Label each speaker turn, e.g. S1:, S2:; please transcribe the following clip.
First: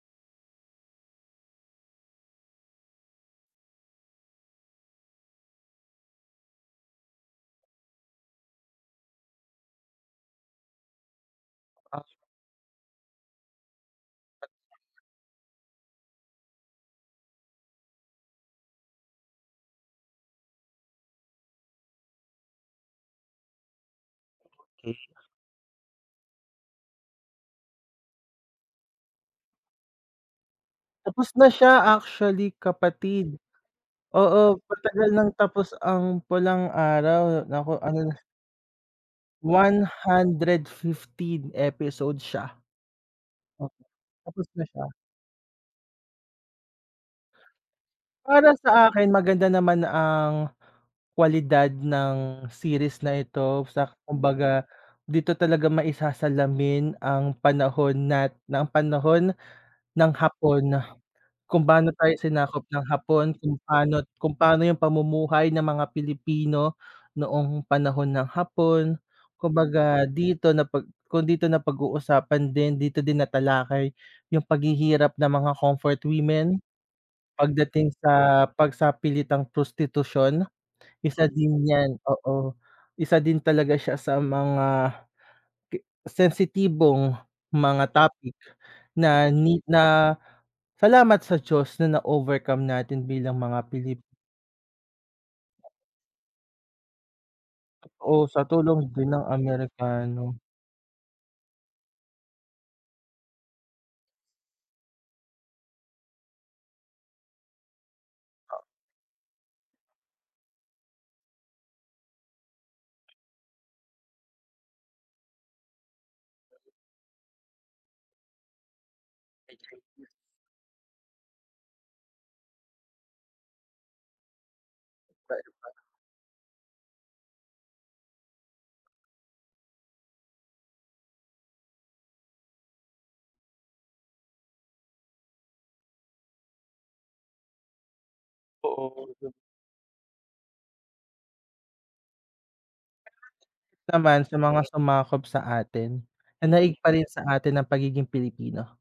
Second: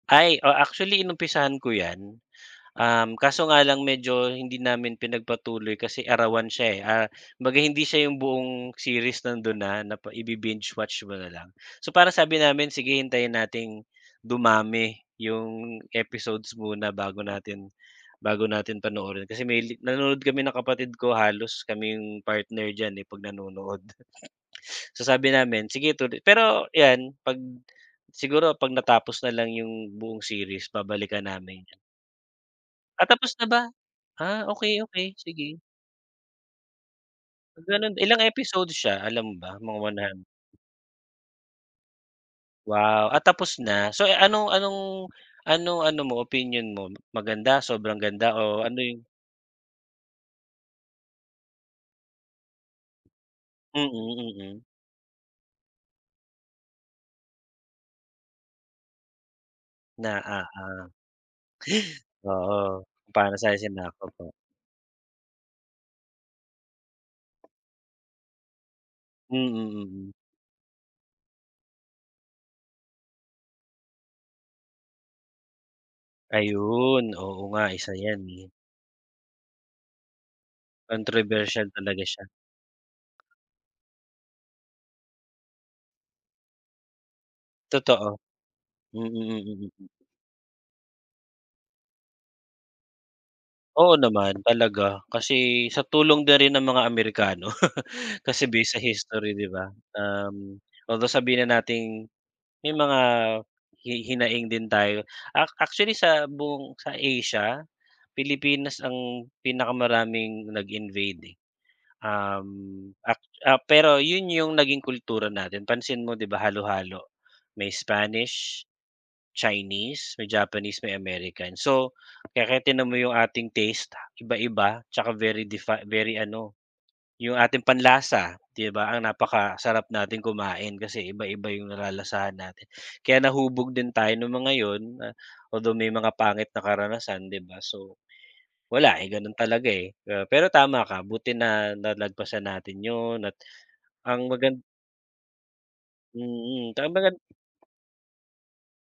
S1: Ay, o, actually inumpisahan ko 'yan. Um, kaso nga lang medyo hindi namin pinagpatuloy kasi arawan siya, eh. Ah, kumbaga hindi siya 'yong buong series nando'n na na pa ibi-binge-watch mo na lang. So,
S2: Ah.
S1: parang sabi namin, sige hintayin nating dumami 'yong episodes muna bago natin bago natin panoorin. Kasi may li nanonood kami ng kapatid ko, halos kami 'yong partner diyan, eh, 'pag nanonood.
S2: Hmm.
S1: So, sabi namin, sige tulo pero, 'yan 'pag siguro 'pag natapos na lang 'yong buong series babalikan
S2: Tapos na
S1: namin ya
S2: siya, actually,
S1: Ah, tapos
S2: kapatid.
S1: na ba? Ah,
S2: Oo,
S1: okay,
S2: matagal
S1: okay.
S2: ng
S1: Sige.
S2: tapos ang Pulang Araw.
S1: Ah, gano'n.
S2: Naka-ano na
S1: Ilang episodes siya, alam mo ba? Mga
S2: one
S1: one hun
S2: hundred fifteen episodes siya.
S1: Wow! Ah, tapos
S2: O
S1: na. So,
S2: Tapos
S1: anong
S2: na siya.
S1: anong anong ano mo, opinyon mo? Maganda, sobrang ganda,
S2: Para
S1: o ano
S2: sa
S1: 'yong
S2: akin, maganda naman ang kwalidad ng series na ito,
S1: Mm,
S2: sa
S1: mm.
S2: kumbaga dito talaga maisasalamin ang panahon nat ang panahon ng
S1: Na,
S2: Hapon.
S1: uh-huh.
S2: Kung paano tayo sinakop ng
S1: Oo, kung
S2: Hapon,
S1: paano
S2: kung
S1: tayo
S2: paano
S1: sinakop po
S2: kung paano 'yong pamumuhay ng mga Pilipino, noong panahon ng Hapon.
S1: Mm,
S2: Kumbaga
S1: mm.
S2: dito na pag kung dito na pag-uusapan din, dito din natalakay 'yong paghihirap ng mga comfort women,
S1: Ayun. Oo nga,
S2: pagdating
S1: isa yan,
S2: sa
S1: eh.
S2: pagsapilitang prostitusyon. Isa din
S1: Kontrobersyal
S2: yan,
S1: talaga siya.
S2: oo, isa din talaga siya sa mga pi sensitibong mga
S1: Totoo.
S2: topic na ni
S1: Mm, mm.
S2: na, salamat sa Diyos na overcome natin bilang mga
S1: Oo
S2: Pilip
S1: naman, talaga. Kasi sa tulong na rin ng mga Amerikano.
S2: Oo, sa
S1: Kasi base sa
S2: tulong din ng
S1: history, 'di ba,
S2: Amerikano.
S1: um, although, sabihin na nating, may mga, hi hinaing din tayo. A actually sa buong sa Asia, Pilipinas ang pinakamaraming nag-invade, eh. Um, a ah, pero 'yon 'yong naging kultura natin, pansin mo, 'di ba, halo-halo. May Spanish, Chinese, may Japanese, may American. So, kaya tingnan mo 'yong ating taste, iba-iba, 'tsaka very
S2: Iba-iba.
S1: defi very ano, 'yong ating panlasa, 'di ba. Ang napakasarap natin kumain, kasi iba-iba 'yong nalalasahan natin. Kaya nahubog din tayo no'ng mga 'yon na, although, may mga pangit na karanasan, 'di ba. So, wala, eh,
S2: Oo, eh, do'n
S1: gano'n talaga, eh, ah, pero tama ka buti na nalagpasan natin 'yon at ang
S2: Naman sa
S1: magan
S2: mga sumakop sa atin.
S1: Mm,
S2: Nanaig
S1: 'tsaka
S2: pa rin
S1: magan
S2: sa atin ang pagiging Pilipino.